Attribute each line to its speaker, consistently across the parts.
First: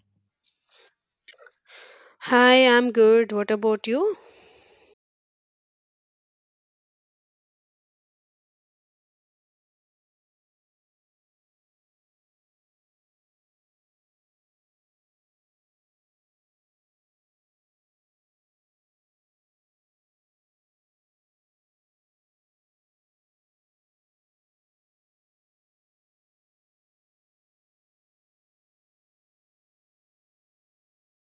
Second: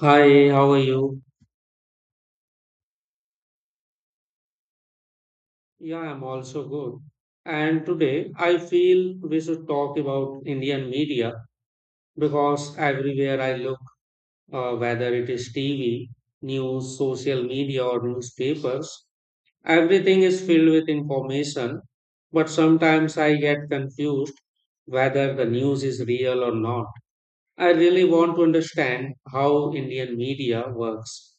Speaker 1: Hi, how are you?
Speaker 2: Hi, I'm good. What about you?
Speaker 1: Yeah, I'm also good. And today I feel we should talk about Indian media because everywhere I look, whether it is TV, news, social media, or newspapers, everything is filled with information. But sometimes I get confused whether the news is real or not. I really want to understand how Indian media works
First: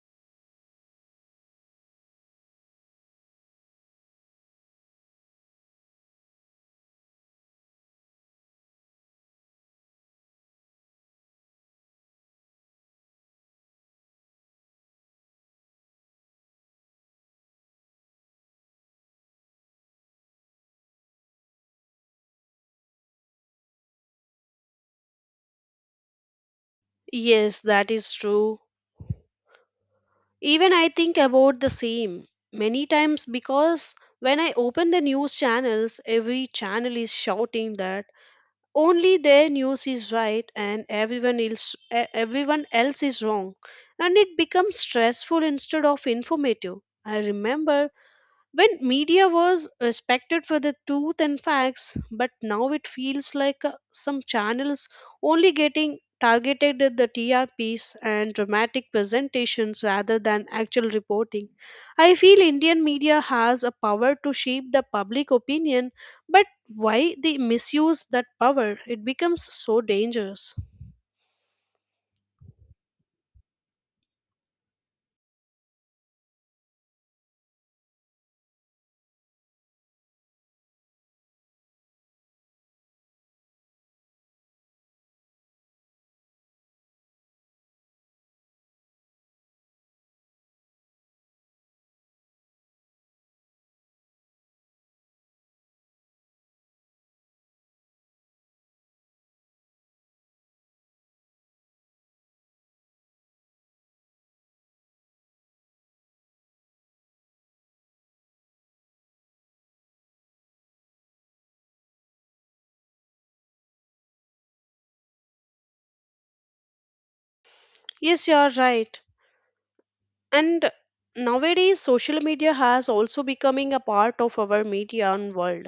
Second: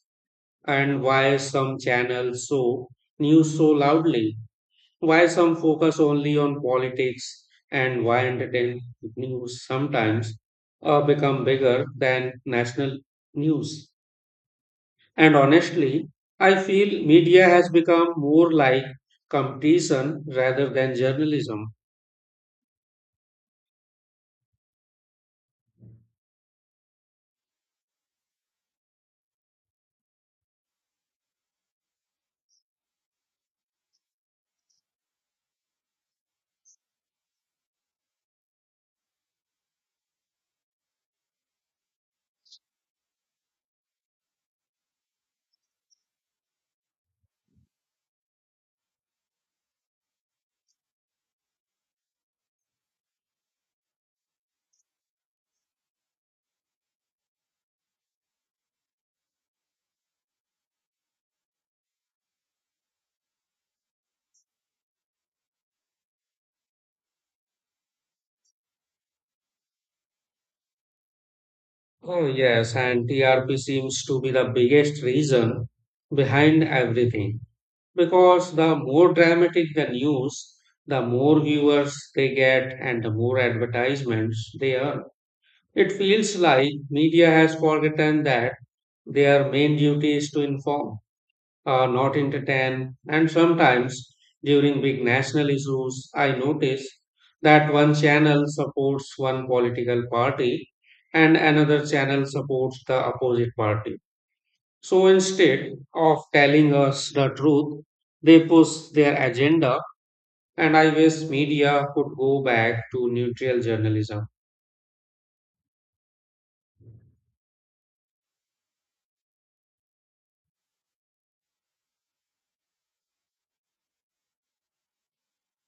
Speaker 1: and why some channels show news so loudly. Why some focus only on politics and why entertainment news sometimes become bigger than national news. And honestly, I feel media has become more like competition rather than journalism.
Speaker 2: Yes, that is true. Even I think about the same many times because when I open the news channels, every channel is shouting that only their news is right and everyone else is wrong, and it becomes stressful instead of informative. I remember when media was respected for the truth and facts, but now it feels like some channels only getting targeted at the trps and dramatic presentations rather than actual reporting. I feel Indian media has a power to shape the public opinion, but why they misuse that power, it becomes so dangerous.
Speaker 1: Oh, yes, and TRP seems to be the biggest reason behind everything because the more dramatic the news, the more viewers they get and the more advertisements they earn. It feels like media has forgotten that their main duty is to inform, not entertain. And sometimes during big national issues, I notice that one channel supports one political party and another channel supports the opposite party. So instead of telling us the truth, they push their agenda. And I wish media could go back to neutral journalism.
Speaker 2: Yes, you are right. And nowadays social media has also becoming a part of our media and world.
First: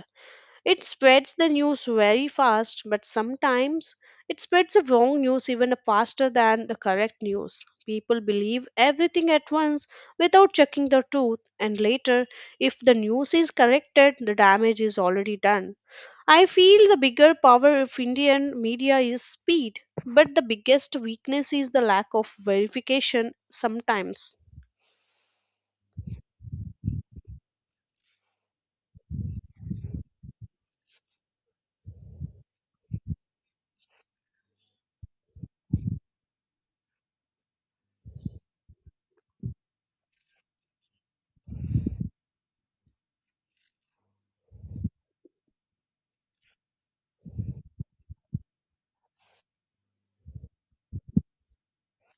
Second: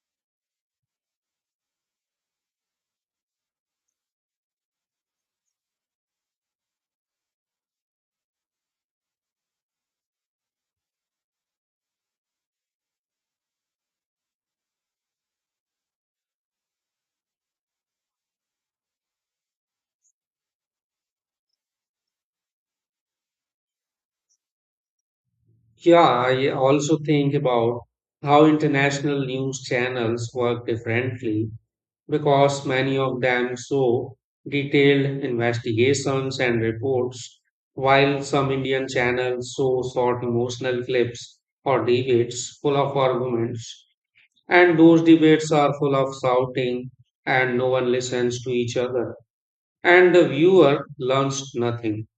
Speaker 2: It spreads the news very fast, but sometimes it spreads the wrong news even faster than the correct news. People believe everything at once without checking the truth, and later, if the news is corrected, the damage is already done. I feel the bigger power of Indian media is speed, but the biggest weakness is the lack of verification sometimes.
Speaker 1: Yeah, I also think about how international news channels work differently because many of them show detailed investigations and reports, while some Indian channels show short emotional clips or debates full of arguments. And those debates are full of shouting, and no one listens to each other, and the viewer learns nothing.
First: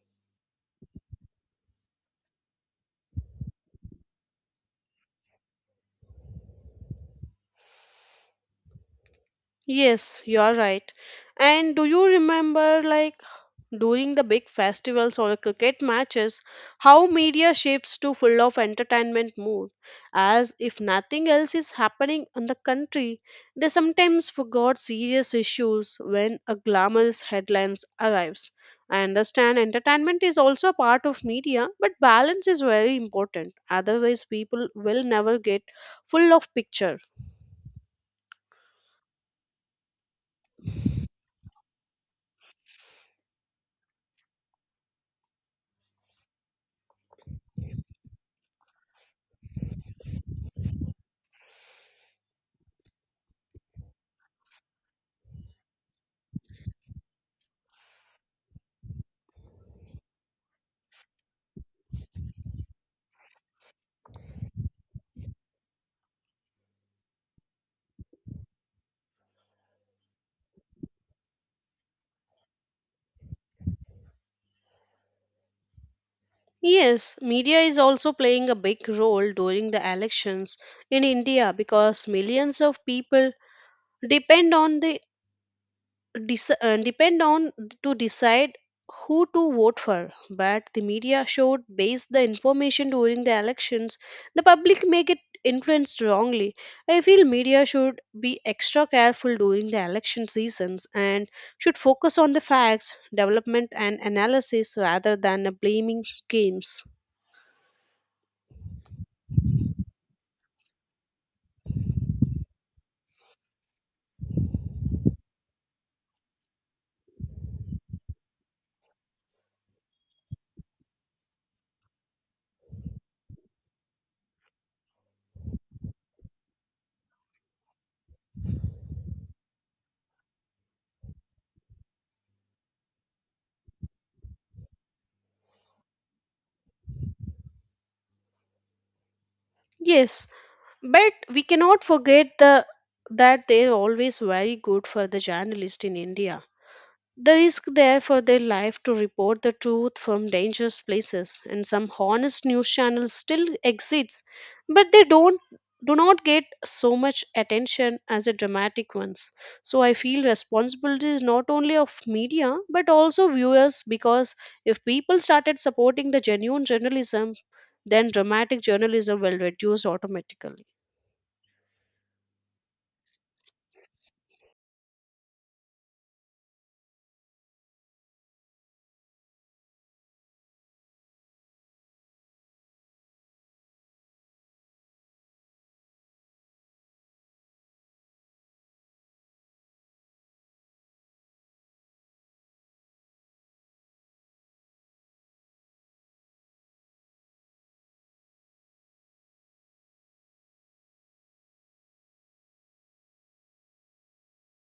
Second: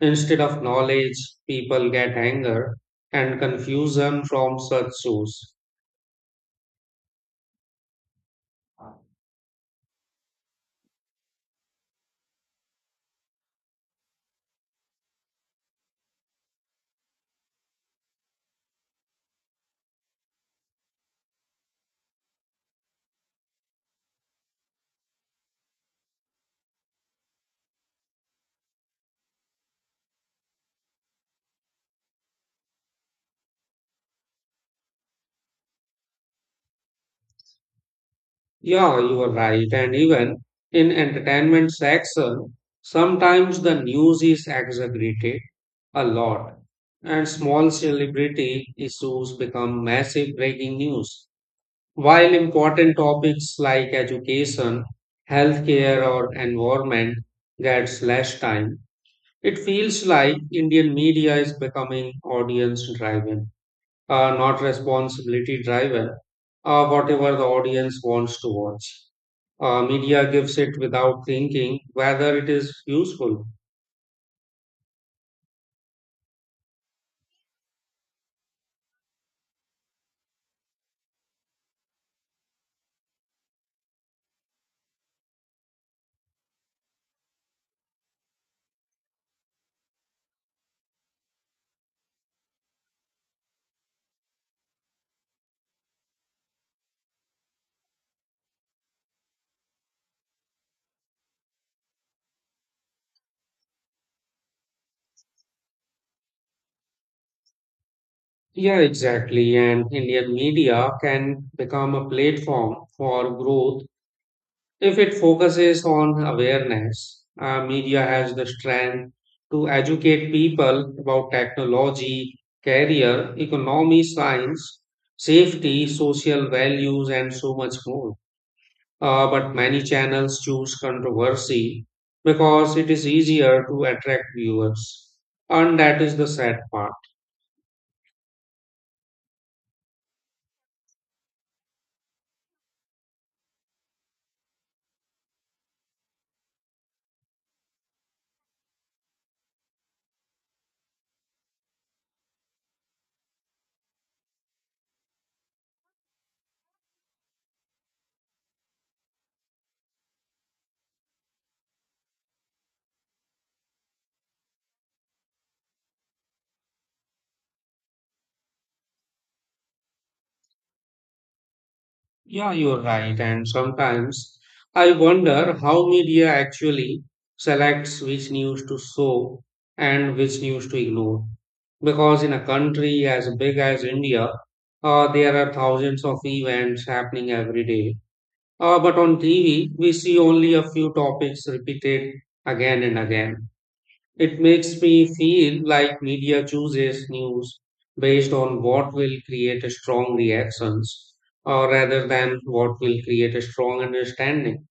Speaker 1: Instead of knowledge, people get anger and confusion from such shows.
Speaker 2: Yes, you are right. And do you remember, like, during the big festivals or cricket matches how media shifts to full of entertainment mood, as if nothing else is happening in the country? They sometimes forgot serious issues when a glamorous headlines arrives. I understand entertainment is also a part of media, but balance is very important, otherwise people will never get full of picture.
Speaker 1: Yeah, you are right. And even in entertainment section, sometimes the news is exaggerated a lot, and small celebrity issues become massive breaking news. While important topics like education, healthcare, or environment gets less time, it feels like Indian media is becoming audience driven, not responsibility driven, whatever the audience wants to watch. Media gives it without thinking whether it is useful.
Speaker 2: Yes, media is also playing a big role during the elections in India because millions of people depend on the depend on to decide who to vote for. But the media showed base the information during the elections. The public make it influenced wrongly. I feel media should be extra careful during the election seasons and should focus on the facts, development, and analysis rather than blaming games.
Speaker 1: Yeah, exactly. And Indian media can become a platform for growth if it focuses on awareness. Media has the strength to educate people about technology, career, economy, science, safety, social values, and so much more. But many channels choose controversy because it is easier to attract viewers. And that is the sad part.
Speaker 2: Yes, but we cannot forget the that they are always very good for the journalist in India. The risk there for their life to report the truth from dangerous places, and some honest news channels still exists, but they don't do not get so much attention as the dramatic ones. So I feel responsibility is not only of media but also viewers, because if people started supporting the genuine journalism, then dramatic journalism will reduce automatically.
Speaker 1: Yeah, you're right. And sometimes I wonder how media actually selects which news to show and which news to ignore. Because in a country as big as India, there are thousands of events happening every day. But on TV, we see only a few topics repeated again and again. It makes me feel like media chooses news based on what will create a strong reactions or rather than what will create a strong understanding.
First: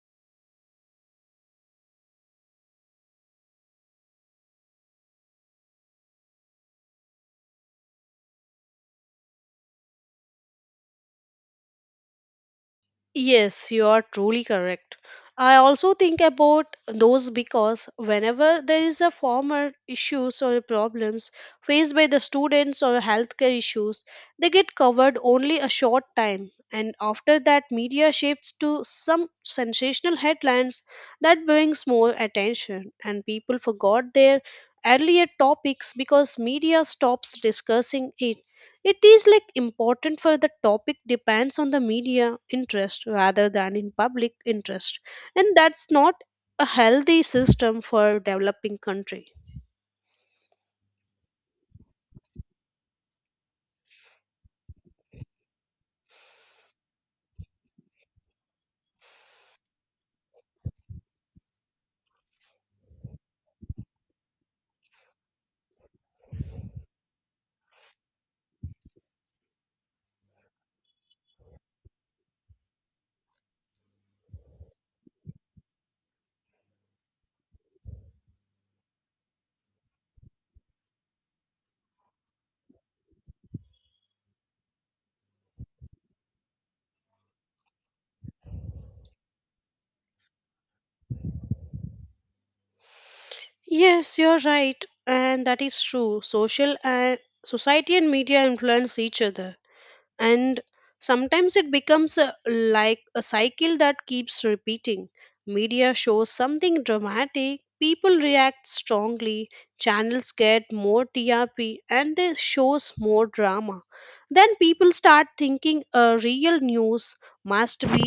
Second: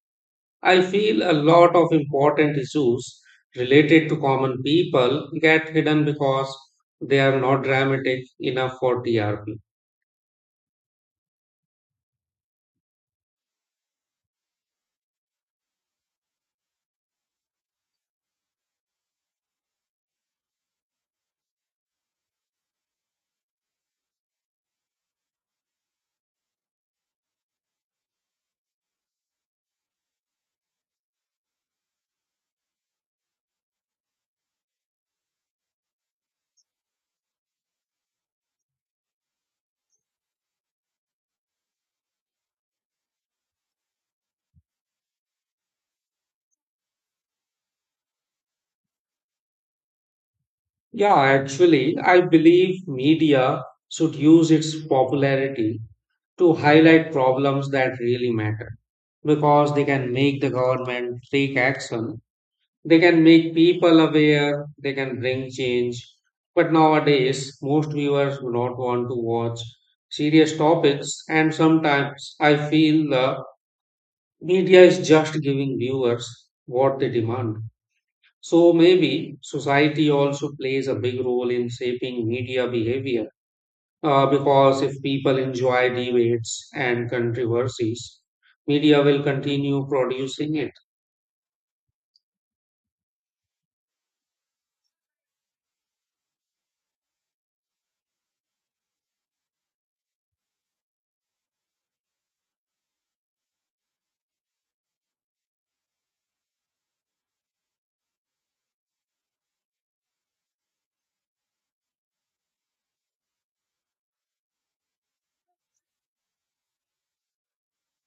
Speaker 1: I feel a lot of important issues related to common people get hidden because they are not dramatic enough for TRP.
Speaker 2: Yes, you are truly correct. I also think about those because whenever there is a former issues or problems faced by the students or healthcare issues, they get covered only a short time. And after that, media shifts to some sensational headlines that brings more attention, and people forgot their earlier topics because media stops discussing it. It is like important for the topic depends on the media interest rather than in public interest. And that's not a healthy system for developing country.
Speaker 1: Yeah, actually, I believe media should use its popularity to highlight problems that really matter because they can make the government take action, they can make people aware, they can bring change. But nowadays, most viewers do not want to watch serious topics, and sometimes I feel the media is just giving viewers what they demand. So maybe society also plays a big role in shaping media behavior. Because if people enjoy debates and controversies, media will continue producing it.
Speaker 2: Yes, you're right. And that is true. Social and Society and media influence each other. And sometimes it becomes a, like a cycle that keeps repeating. Media shows something dramatic, people react strongly, channels get more trp and they shows more drama, then people start thinking real news must be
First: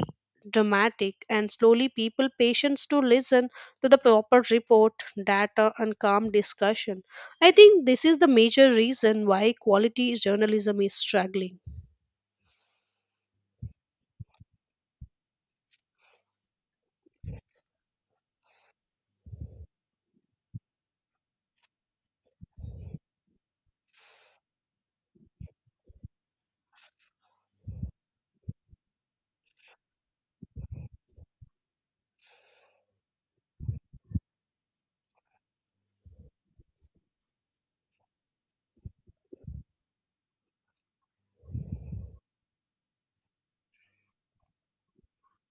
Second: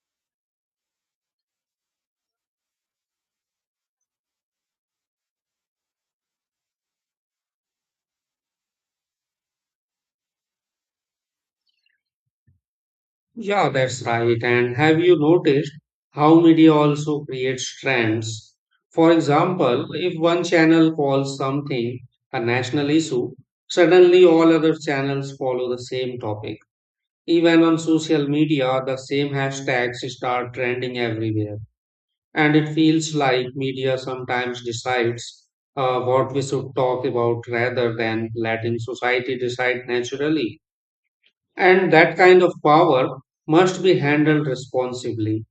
Speaker 2: dramatic, and slowly people patience to listen to the proper report, data and calm discussion. I think this is the major reason why quality journalism is struggling.
Speaker 1: Yeah, that's right. And have you noticed how media also creates trends? For example, if one channel calls something a national issue, suddenly all other channels follow the same topic. Even on social media, the same hashtags start trending everywhere. And it feels like media sometimes decides what we should talk about rather than letting society decide naturally. And that kind of power must be handled responsibly.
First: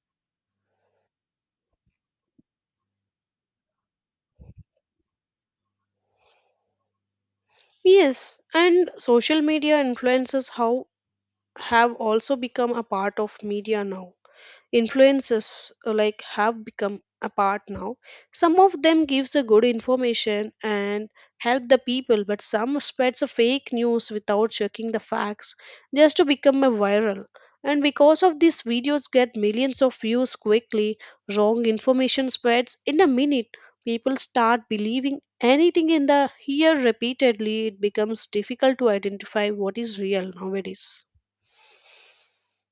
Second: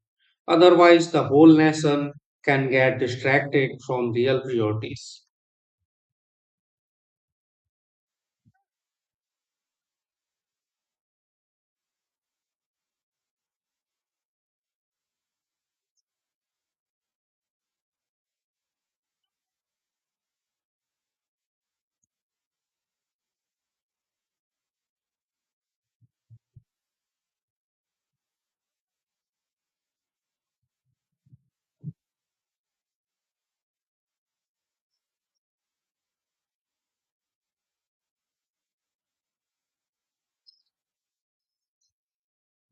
Speaker 1: Otherwise, the whole nation can get distracted from real priorities.
Speaker 2: Yes, and social media influences how have also become a part of media now, influences like have become a part now. Some of them gives a good information and help the people, but some spreads a fake news without checking the facts, just to become a viral. And because of these, videos get millions of views quickly, wrong information spreads in a minute, people start believing anything in the here repeatedly. It becomes difficult to identify what is real nowadays.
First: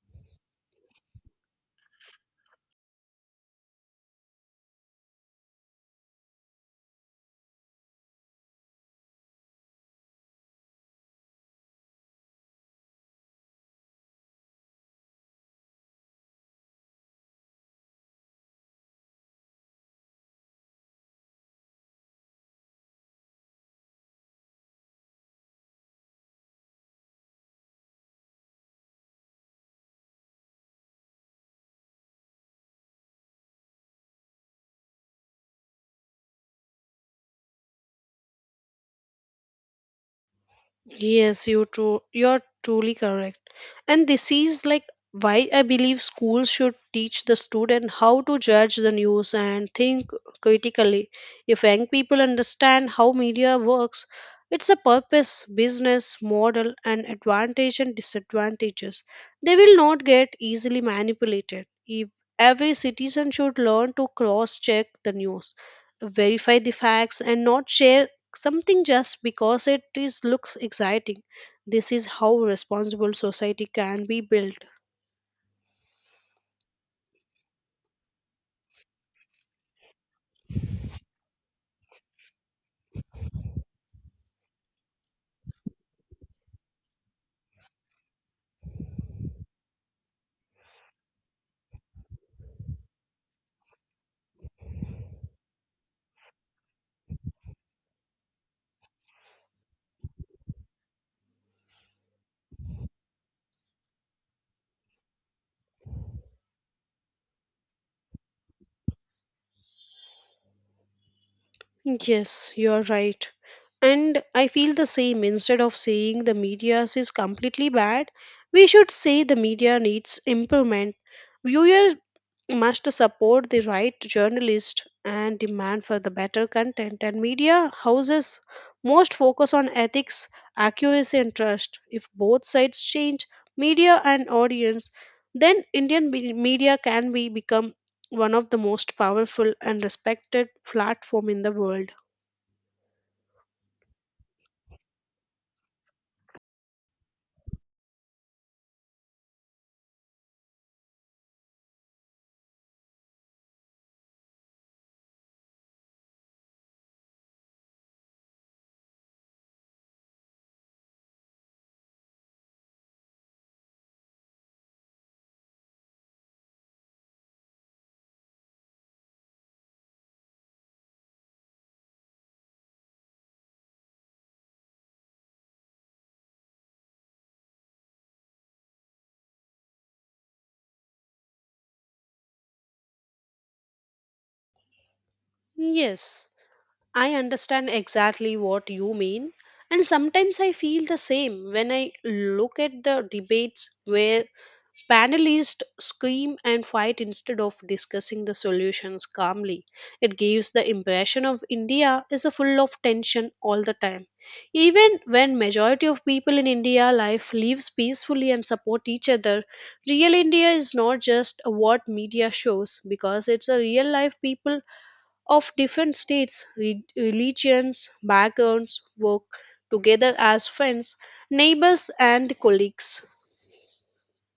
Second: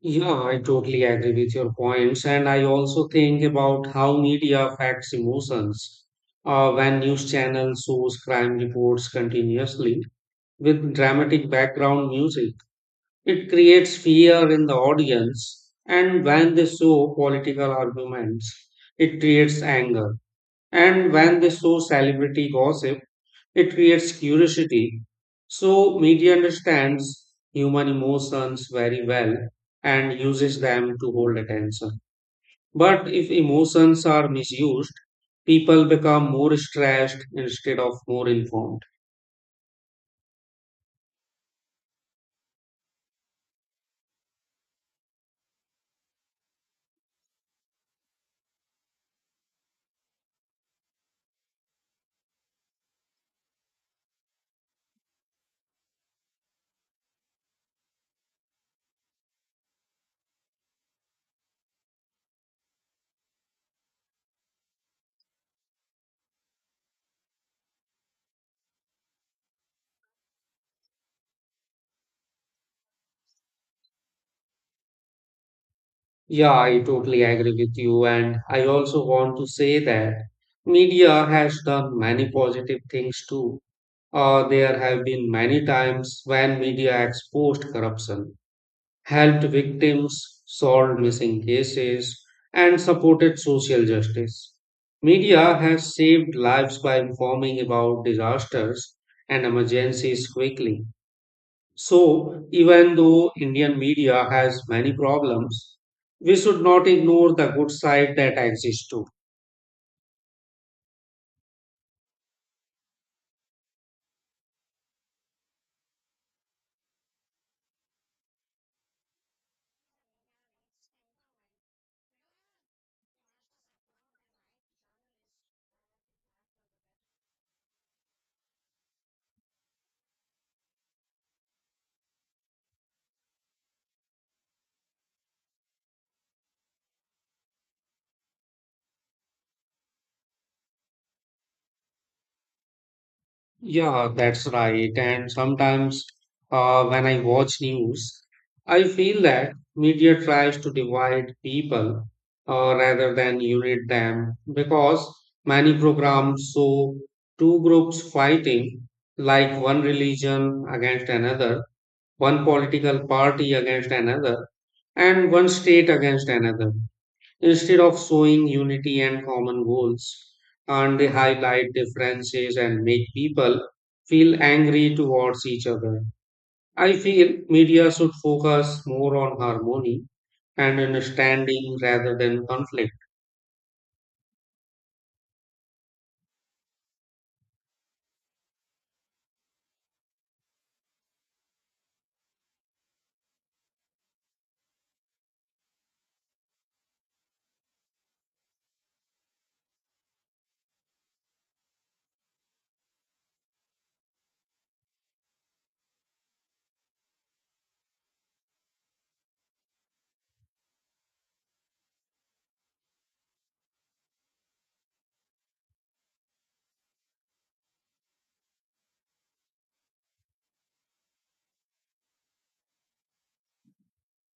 Speaker 1: Yeah, I totally agree with your points. And I also think about how media affects emotions. When news channels shows crime reports continuously with dramatic background music, it creates fear in the audience. And when they show political arguments, it creates anger. And when they show celebrity gossip, it creates curiosity. So, media understands human emotions very well and uses them to hold attention. But if emotions are misused, people become more stressed instead of more informed.
Speaker 2: Yes, you true. You're truly correct. And this is like why I believe schools should teach the student how to judge the news and think critically. If young people understand how media works, it's a purpose, business model, and advantage and disadvantages, they will not get easily manipulated. If every citizen should learn to cross check the news, verify the facts, and not share something just because it is looks exciting. This is how responsible society can be built.
Speaker 1: Yeah, I totally agree with you. And I also want to say that media has done many positive things too. There have been many times when media exposed corruption, helped victims, solved missing cases, and supported social justice. Media has saved lives by informing about disasters and emergencies quickly. So, even though Indian media has many problems, we should not ignore the good side that exists too.
Speaker 2: Yes, you are right. And I feel the same. Instead of saying the media is completely bad, we should say the media needs improvement. Viewers must support the right to journalists and demand for the better content, and media houses most focus on ethics, accuracy and trust. If both sides change, media and audience, then media can be become one of the most powerful and respected platform in the world.
Speaker 1: Yeah, that's right. And sometimes when I watch news, I feel that media tries to divide people rather than unite them because many programs show two groups fighting, like one religion against another, one political party against another, and one state against another instead of showing unity and common goals, and they highlight differences and make people feel angry towards each other. I feel media should focus more on harmony and understanding rather than conflict.
Speaker 2: Yes, I understand exactly what you mean. And sometimes I feel the same when I look at the debates where panelists scream and fight instead of discussing the solutions calmly. It gives the impression of India is a full of tension all the time. Even when majority of people in India life lives peacefully and support each other, real India is not just what media shows, because it's a real life people of different states, religions, backgrounds work together as friends, neighbors and colleagues.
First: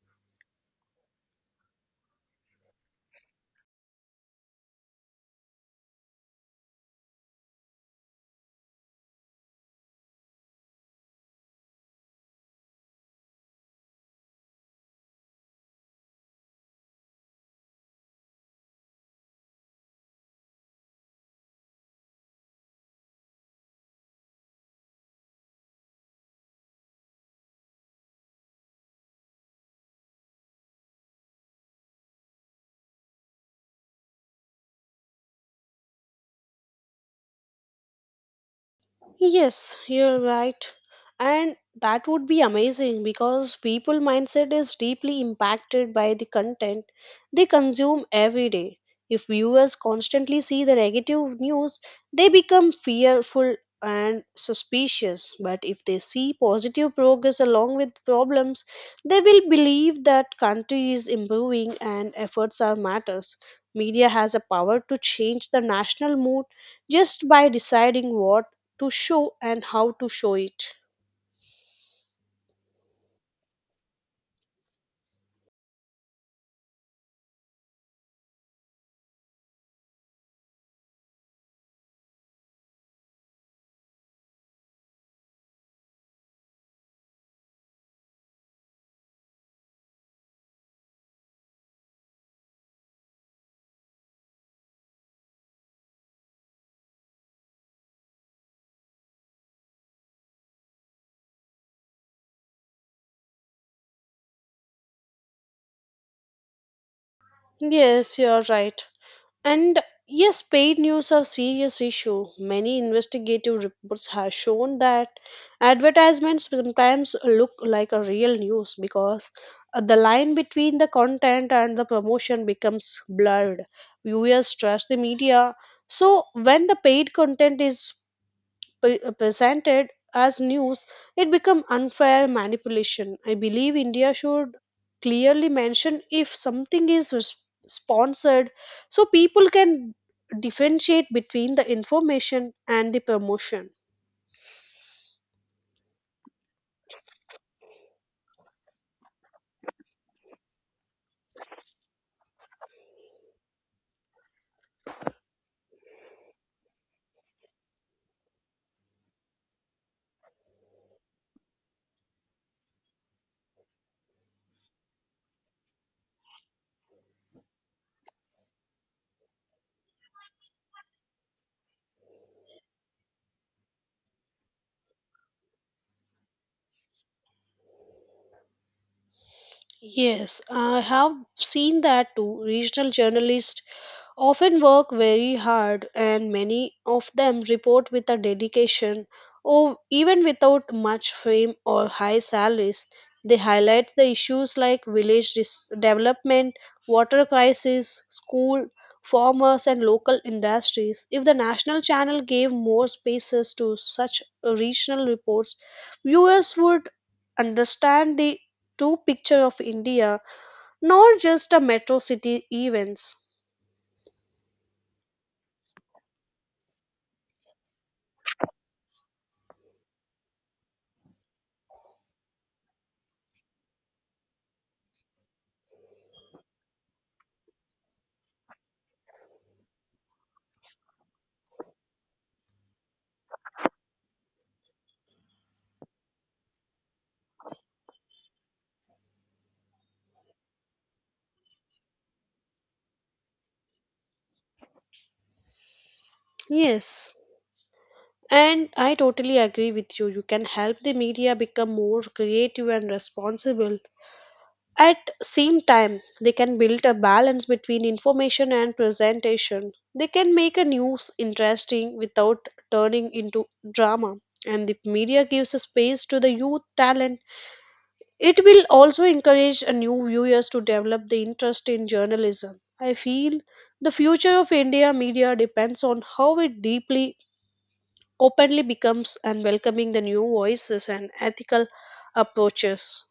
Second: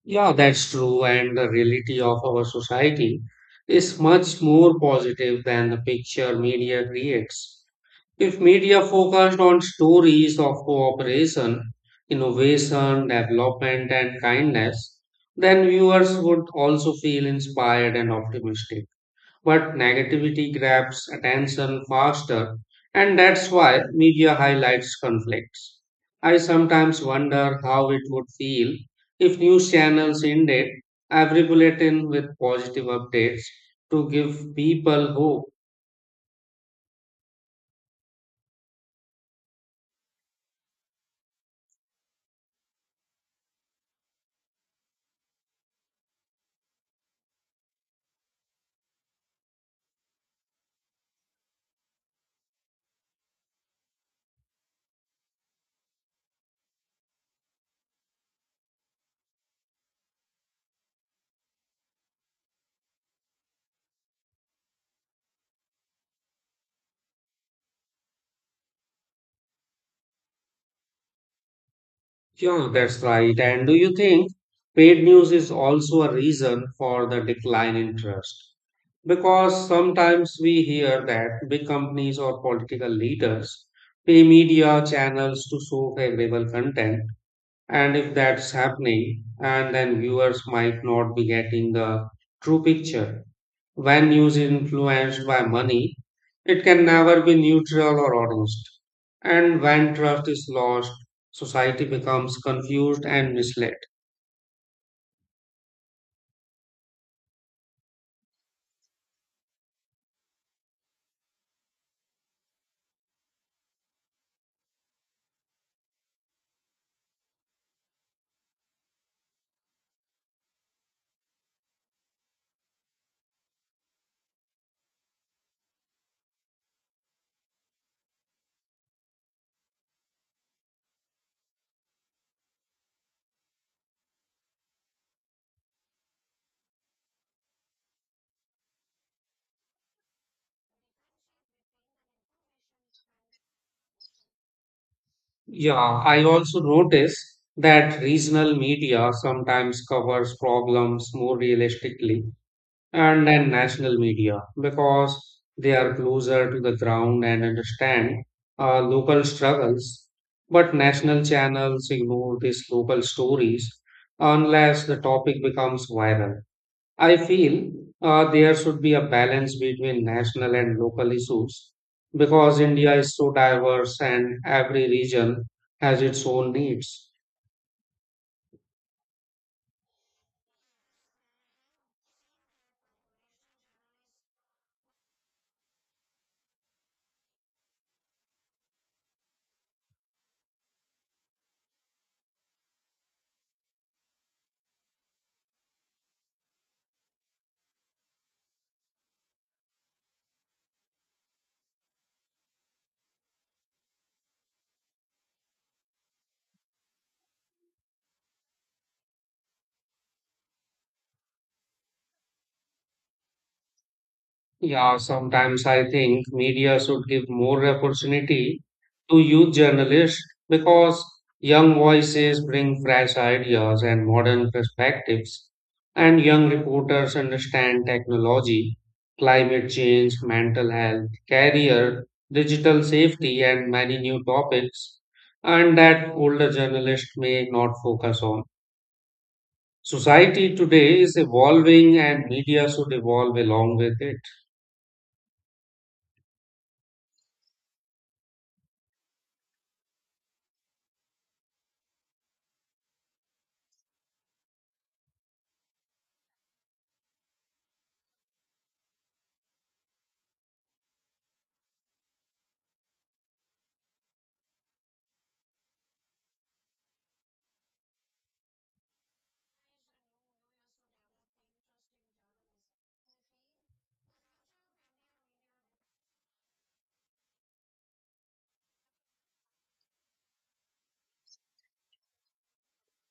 Speaker 1: Yeah, that's true, and the reality of our society is much more positive than the picture media creates. If media focused on stories of cooperation, innovation, development, and kindness, then viewers would also feel inspired and optimistic. But negativity grabs attention faster, and that's why media highlights conflicts. I sometimes wonder how it would feel if news channels ended every bulletin with positive updates to give people hope.
Speaker 2: Yes, you're right. And that would be amazing because people mindset is deeply impacted by the content they consume every day. If viewers constantly see the negative news, they become fearful and suspicious. But if they see positive progress along with problems, they will believe that country is improving and efforts are matters. Media has a power to change the national mood just by deciding what to show and how to show it.
Speaker 1: Yeah, that's right. And do you think paid news is also a reason for the decline in trust? Because sometimes we hear that big companies or political leaders pay media channels to show favorable content. And if that's happening, and then viewers might not be getting the true picture. When news is influenced by money, it can never be neutral or honest. And when trust is lost, society becomes confused and misled.
Speaker 2: Yes, you're right. And yes, paid news are serious issue. Many investigative reports have shown that advertisements sometimes look like a real news because the line between the content and the promotion becomes blurred. Viewers trust the media. So when the paid content is presented as news, it becomes unfair manipulation. I believe India should clearly mention if something is sponsored, so people can differentiate between the information and the promotion.
Speaker 1: Yeah, I also notice that regional media sometimes covers problems more realistically and then national media because they are closer to the ground and understand local struggles. But national channels ignore these local stories unless the topic becomes viral. I feel there should be a balance between national and local issues because India is so diverse and every region has its own needs.
Speaker 2: Yes, I have seen that too. Regional journalists often work very hard, and many of them report with a dedication, or even without much fame or high salaries. They highlight the issues like village development, water crisis, school, farmers, and local industries. If the national channel gave more spaces to such regional reports, viewers would understand the true picture of India, not just a metro city events.
Speaker 1: Yeah, sometimes I think media should give more opportunity to youth journalists because young voices bring fresh ideas and modern perspectives, and young reporters understand technology, climate change, mental health, career, digital safety, and many new topics, and that older journalists may not focus on. Society today is evolving, and media should evolve along with it.
Speaker 2: Yes. And I totally agree with you. You can help the media become more creative and responsible. At same time, they can build a balance between information and presentation. They can make a news interesting without turning into drama. And the media gives a space to the youth talent. It will also encourage new viewers to develop the interest in journalism. I feel the future of India media depends on how it deeply, openly becomes and welcoming the new voices and ethical approaches.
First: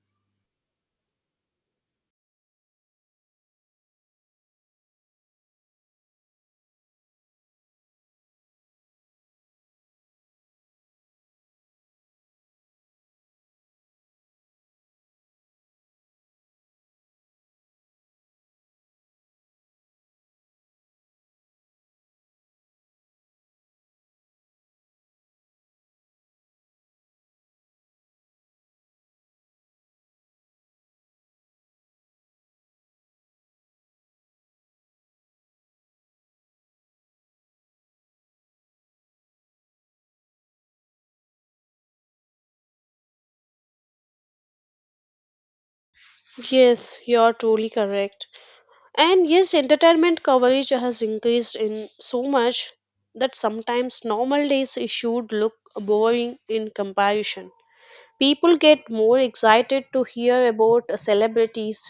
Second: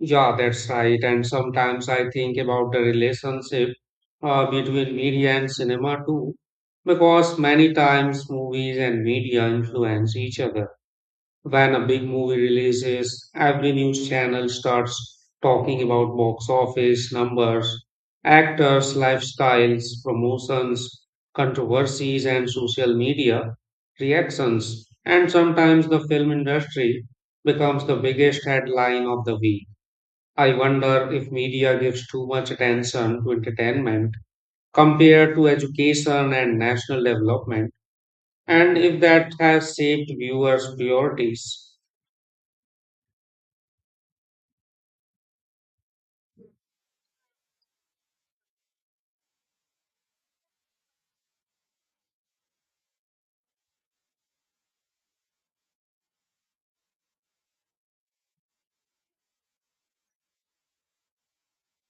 Speaker 1: Yeah, that's right. And sometimes I think about the relationship between media and cinema too, because many times movies and media influence each other. When a big movie releases, every news channel starts talking about box office numbers, actors, lifestyles, promotions, controversies, and social media reactions. And sometimes the film industry becomes the biggest headline of the week. I wonder if media gives too much attention to entertainment compared to education and national development, and if that has shaped viewers' priorities.
Speaker 2: Yes, you're truly correct. And yes, entertainment coverage has increased in so much that sometimes normal days issued look boring in comparison. People get more excited to hear about celebrities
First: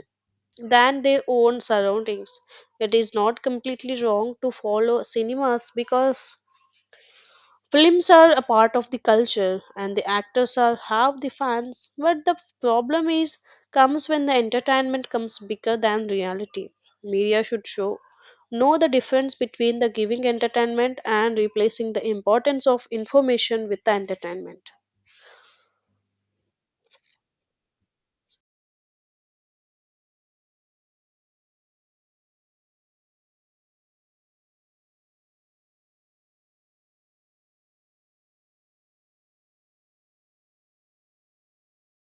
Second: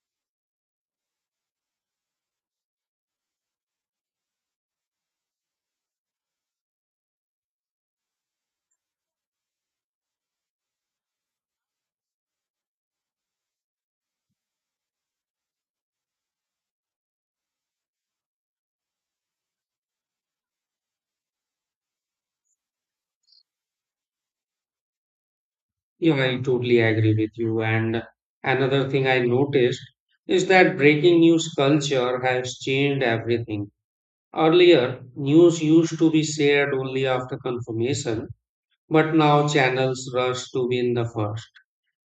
Speaker 2: than their own surroundings. It is not completely wrong to follow cinemas because films are a part of the culture and the actors are half the fans. But the problem is comes when the entertainment comes bigger than reality. Media should show know the difference between the giving entertainment and replacing the importance of information with the entertainment.
Speaker 1: Yeah, I totally agree with you. And another thing I noticed is that breaking news culture has changed everything. Earlier, news used to be shared only after confirmation, but now channels rush to be in the first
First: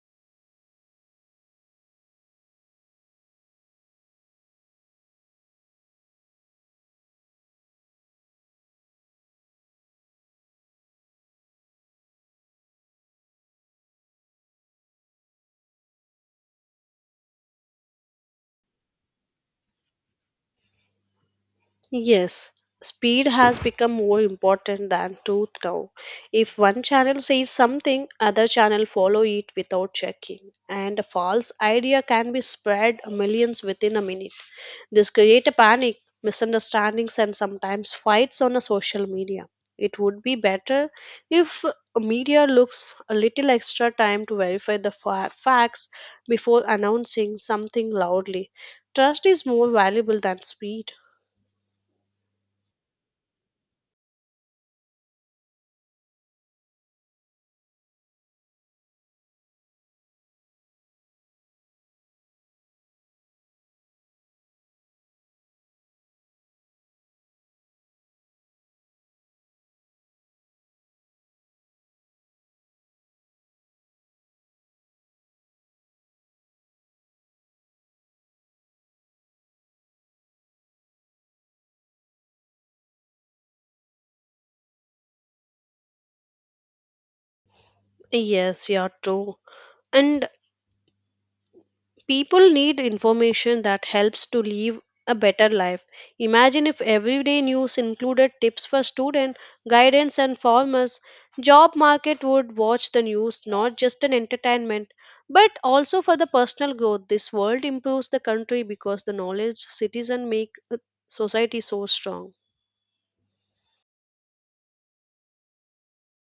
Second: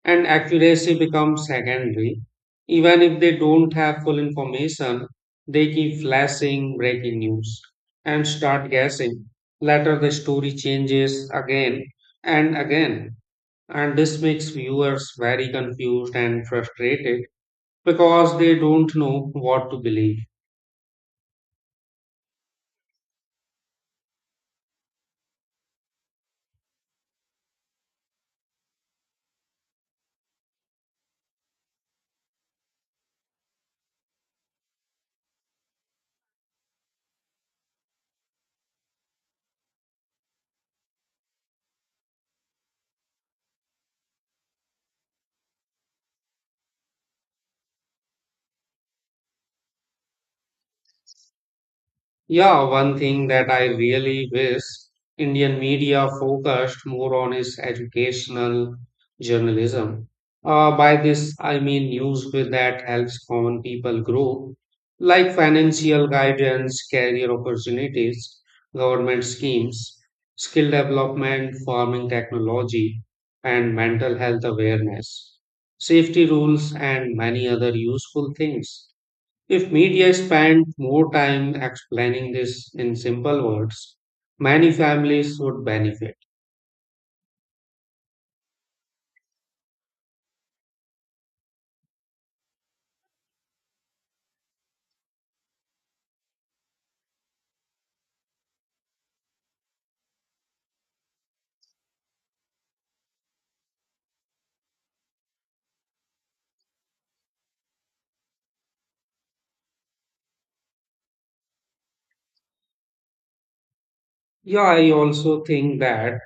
Speaker 1: and accuracy becomes secondary. Even if they don't have full information, they keep flashing breaking news and start guessing. Later, the story changes again and again, and this makes viewers very confused and frustrated because they don't know what to believe.
Speaker 2: Yes, speed has become more important than truth now. If one channel says something, other channel follow it without checking, and a false idea can be spread millions within a minute. This create a panic, misunderstandings, and sometimes fights on a social media. It would be better if media looks a little extra time to verify the facts before announcing something loudly. Trust is more valuable than speed.
Speaker 1: Yeah, one thing that I really wish Indian media focused more on is educational journalism. By this, I mean news with that helps common people grow, like financial guidance, career opportunities, government schemes, skill development, farming technology, and mental health awareness, safety rules, and many other useful things. If media spent more time explaining this in simple words, many families would benefit.
Speaker 2: Yes, you're true. And people need information that helps to live a better life. Imagine if everyday news included tips for student, guidance and farmers. Job market would watch the news not just an entertainment, but also for the personal growth. This world improves the country because the knowledge citizen make society so strong.
Speaker 1: Yeah, I also think that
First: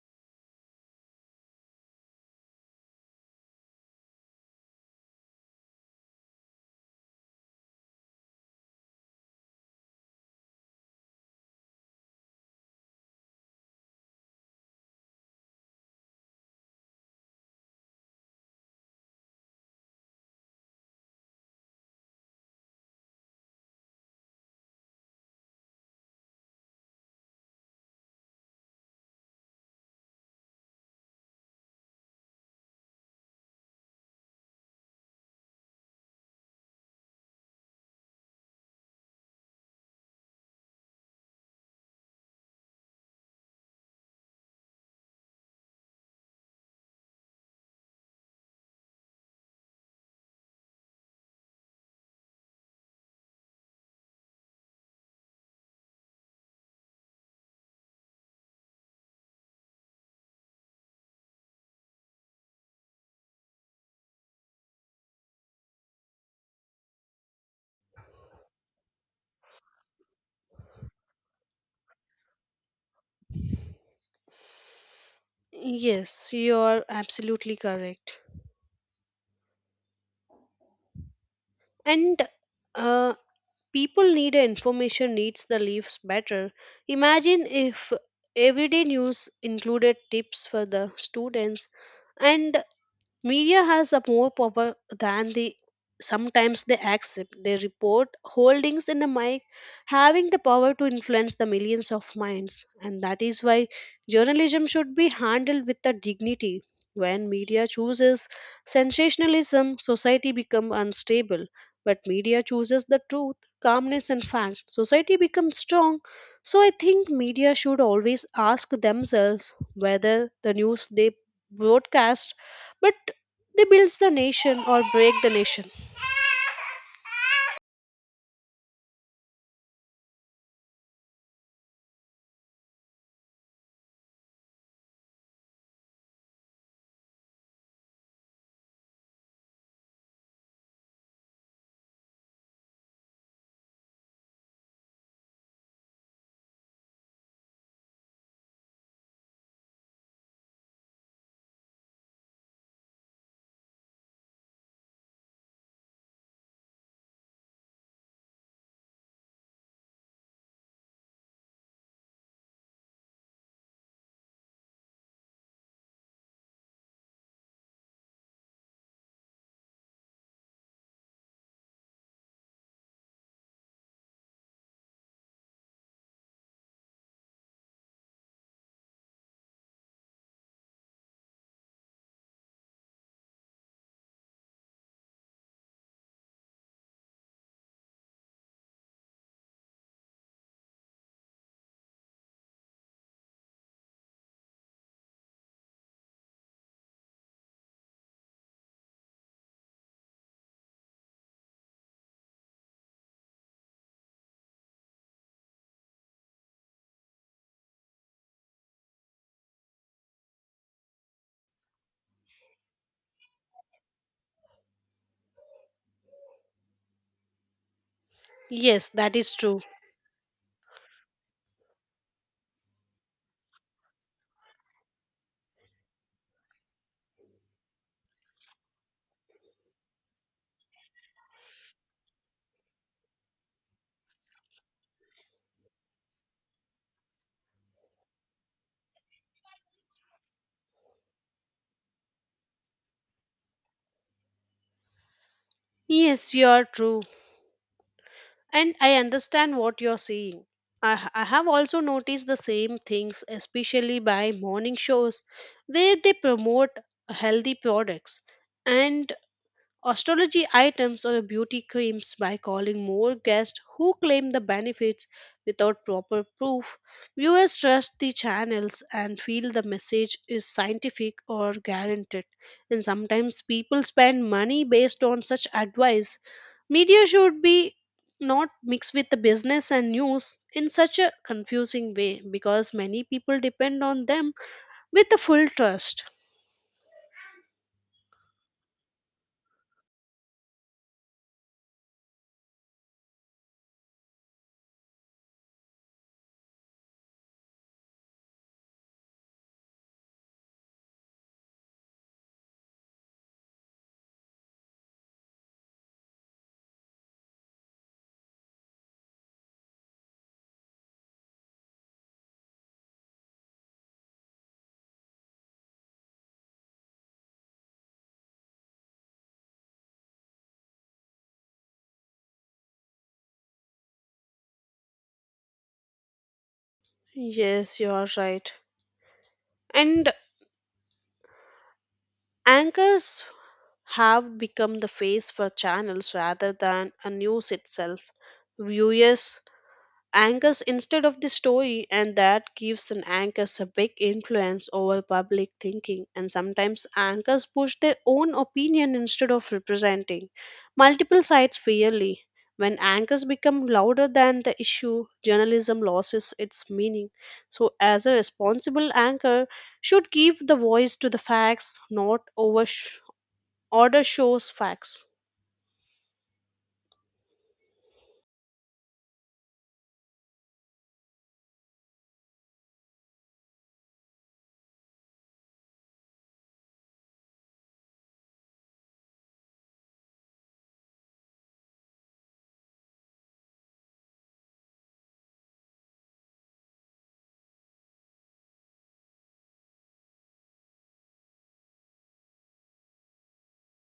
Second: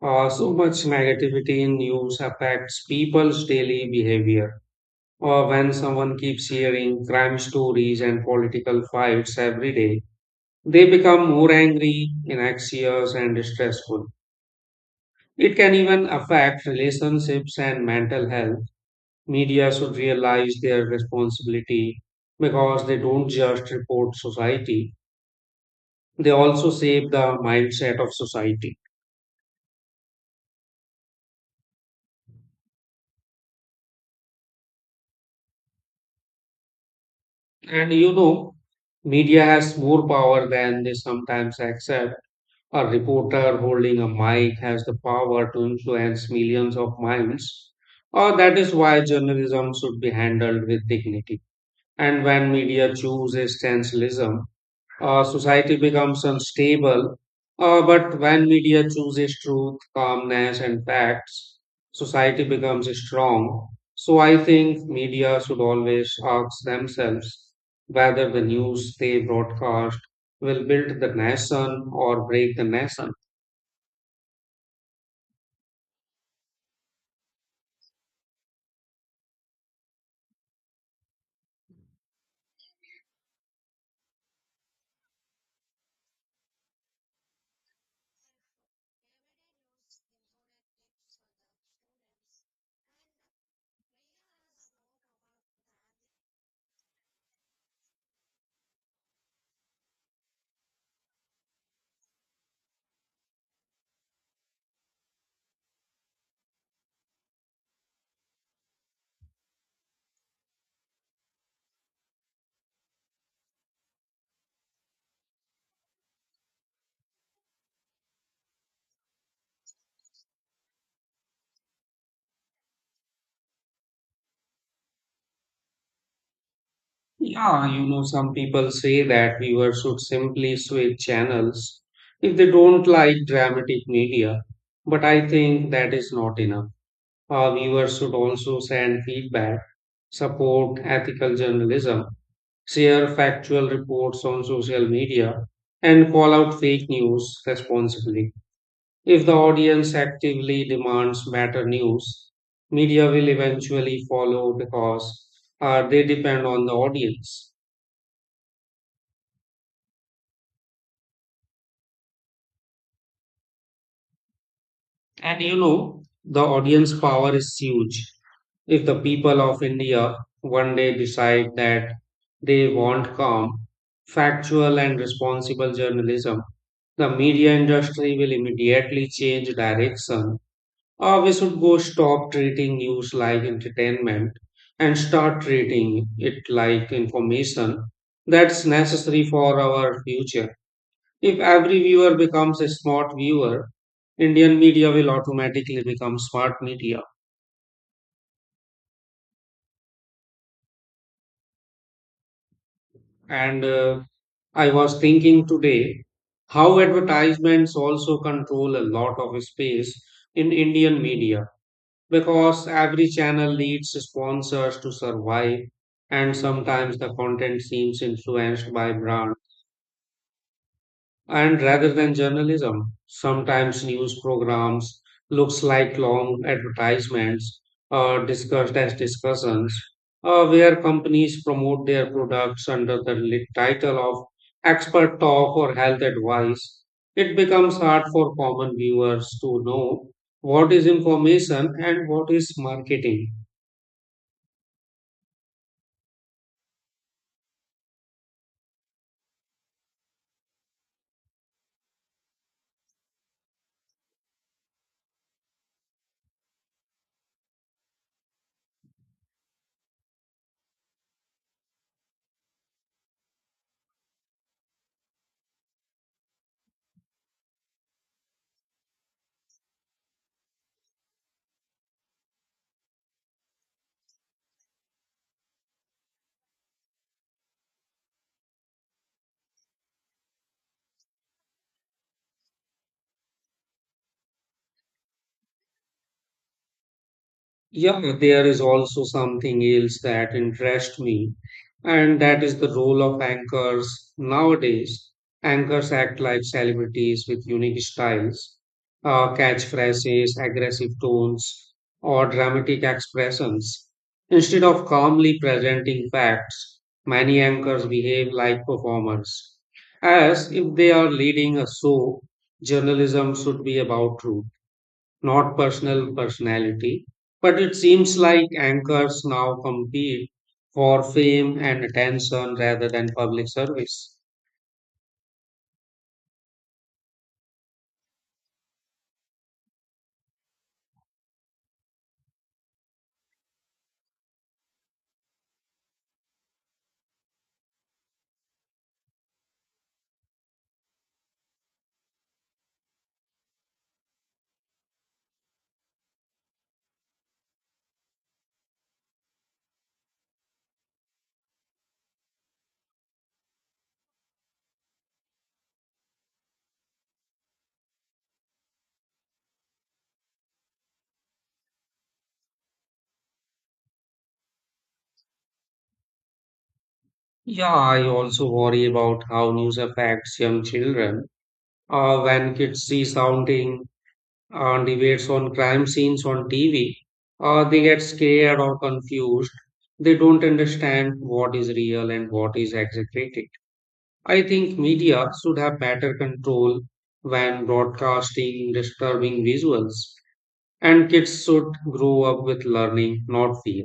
Speaker 1: so much negativity in news affects people's daily behavior. Or when someone keeps hearing crime stories and political fights every day, they become more angry, anxious, and stressful. It can even affect relationships and mental health. Media should realize their responsibility because they don't just report society, they also shape the mindset of society. And you know, media has more power than they sometimes accept. A reporter holding a mic has the power to influence millions of minds. Or that is why journalism should be handled with dignity. And when media chooses sensationalism, society becomes unstable. But when media chooses truth, calmness, and facts, society becomes strong. So I think media should always ask themselves whether the news they broadcast will build the nation or break the nation.
Speaker 2: Yes, you are absolutely correct. And uh, people need information needs the leaves better. Imagine if everyday news included tips for the students and media has a more power than the. Sometimes they accept. They report holdings in the mic, having the power to influence the millions of minds. And that is why journalism should be handled with the dignity. When media chooses sensationalism, society becomes unstable. But media chooses the truth, calmness, and fact. Society becomes strong. So I think media should always ask themselves whether the news they broadcast but they builds the nation or break the nation.
Speaker 1: Yeah, you know, some people say that viewers should simply switch channels if they don't like dramatic media, but I think that is not enough. Our viewers should also send feedback, support ethical journalism, share factual reports on social media, and call out fake news responsibly. If the audience actively demands better news, media will eventually follow because they depend on the audience. And you know, the audience power is huge. If the people of India one day decide that they want calm, factual, and responsible journalism, the media industry will immediately change direction. Or we should go stop treating news like entertainment and start treating it like information that's necessary for our future. If every viewer becomes a smart viewer, Indian media will automatically become smart media. And I was thinking today how advertisements also control a lot of space in Indian media because every channel needs sponsors to survive, and sometimes the content seems influenced
Speaker 2: Yes,
Speaker 1: by
Speaker 2: that is
Speaker 1: brands,
Speaker 2: true.
Speaker 1: and rather than journalism, sometimes news programs looks like long advertisements or discussed as discussions, where companies promote their products under the li- title of expert talk or health advice. It becomes hard for common viewers to know what is information and what is marketing.
Speaker 2: Yes, you are true. And I understand what you're saying. I have also noticed the same things, especially by morning shows where they promote healthy products. And astrology items or beauty creams by calling more guests who claim the benefits without proper proof. Viewers trust the channels and feel the message is scientific or guaranteed. And sometimes people spend money based on such advice. Media should be not mixed with the business and news in such a confusing way, because many people depend on them with the full trust.
Speaker 1: Yeah, there is also something else that interests me, and that is the role of anchors nowadays. Anchors act like celebrities with unique styles, catchphrases, aggressive tones, or dramatic expressions. Instead of calmly presenting facts, many anchors behave like performers, as if they are leading a show. Journalism should be about truth, not personal personality. But it seems like anchors now compete for fame and attention rather than public service.
Speaker 2: Yes, you are right. And anchors have become the face for channels rather than a news itself. Viewers anchors instead of the story, and that gives an anchors a big influence over public thinking. And sometimes anchors push their own opinion instead of representing multiple sides fairly. When anchors become louder than the issue, journalism loses its meaning. So, as a responsible anchor, should give the voice to the facts, not overshadow order shows facts.
Speaker 1: Yeah, I also worry about how news affects young children. When kids see sounding debates on crime scenes on TV, they get scared or confused. They don't understand what is real and what is exaggerated. I think media should have better control when broadcasting disturbing visuals, and kids should grow up with learning, not fear.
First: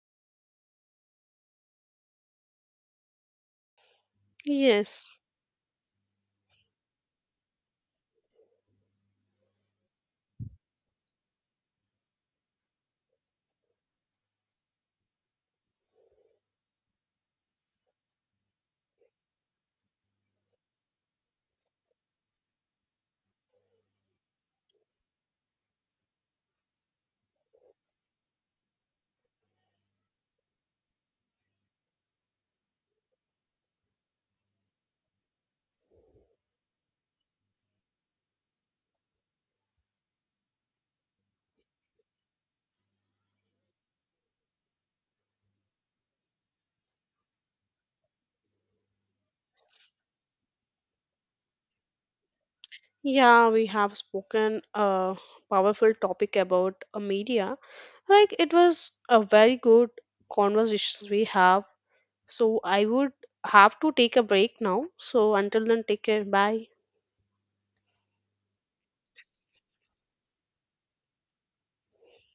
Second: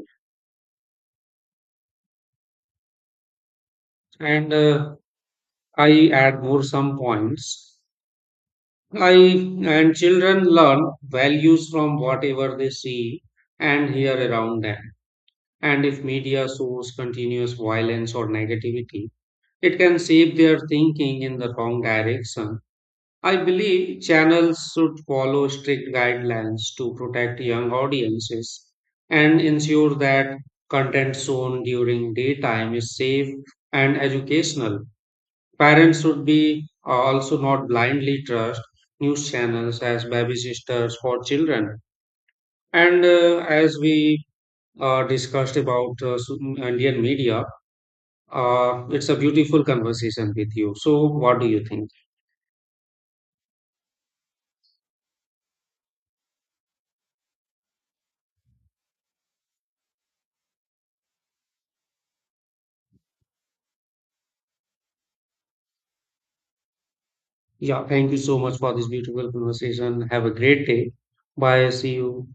Speaker 1: And
Speaker 2: Yes,
Speaker 1: I add more some points. I and children learn values from whatever they see and hear around them. And if media shows continuous violence or negativity, it can shape their thinking in the wrong direction. I believe channels should follow strict guidelines to protect young audiences and ensure that content shown during daytime is safe and educational. Parents should be also not blindly trust news channels as babysiters for children. And as we discussed about Indian media, it's a beautiful conversation with you. So, what do you think?
Speaker 2: yeah, we have spoken a powerful topic about media, like it was a very good conversation we have. So I would have to take a break now, so until then, take care. Bye.
Speaker 1: Yeah, thank you so much for this beautiful conversation. Have a great day. Bye. See you.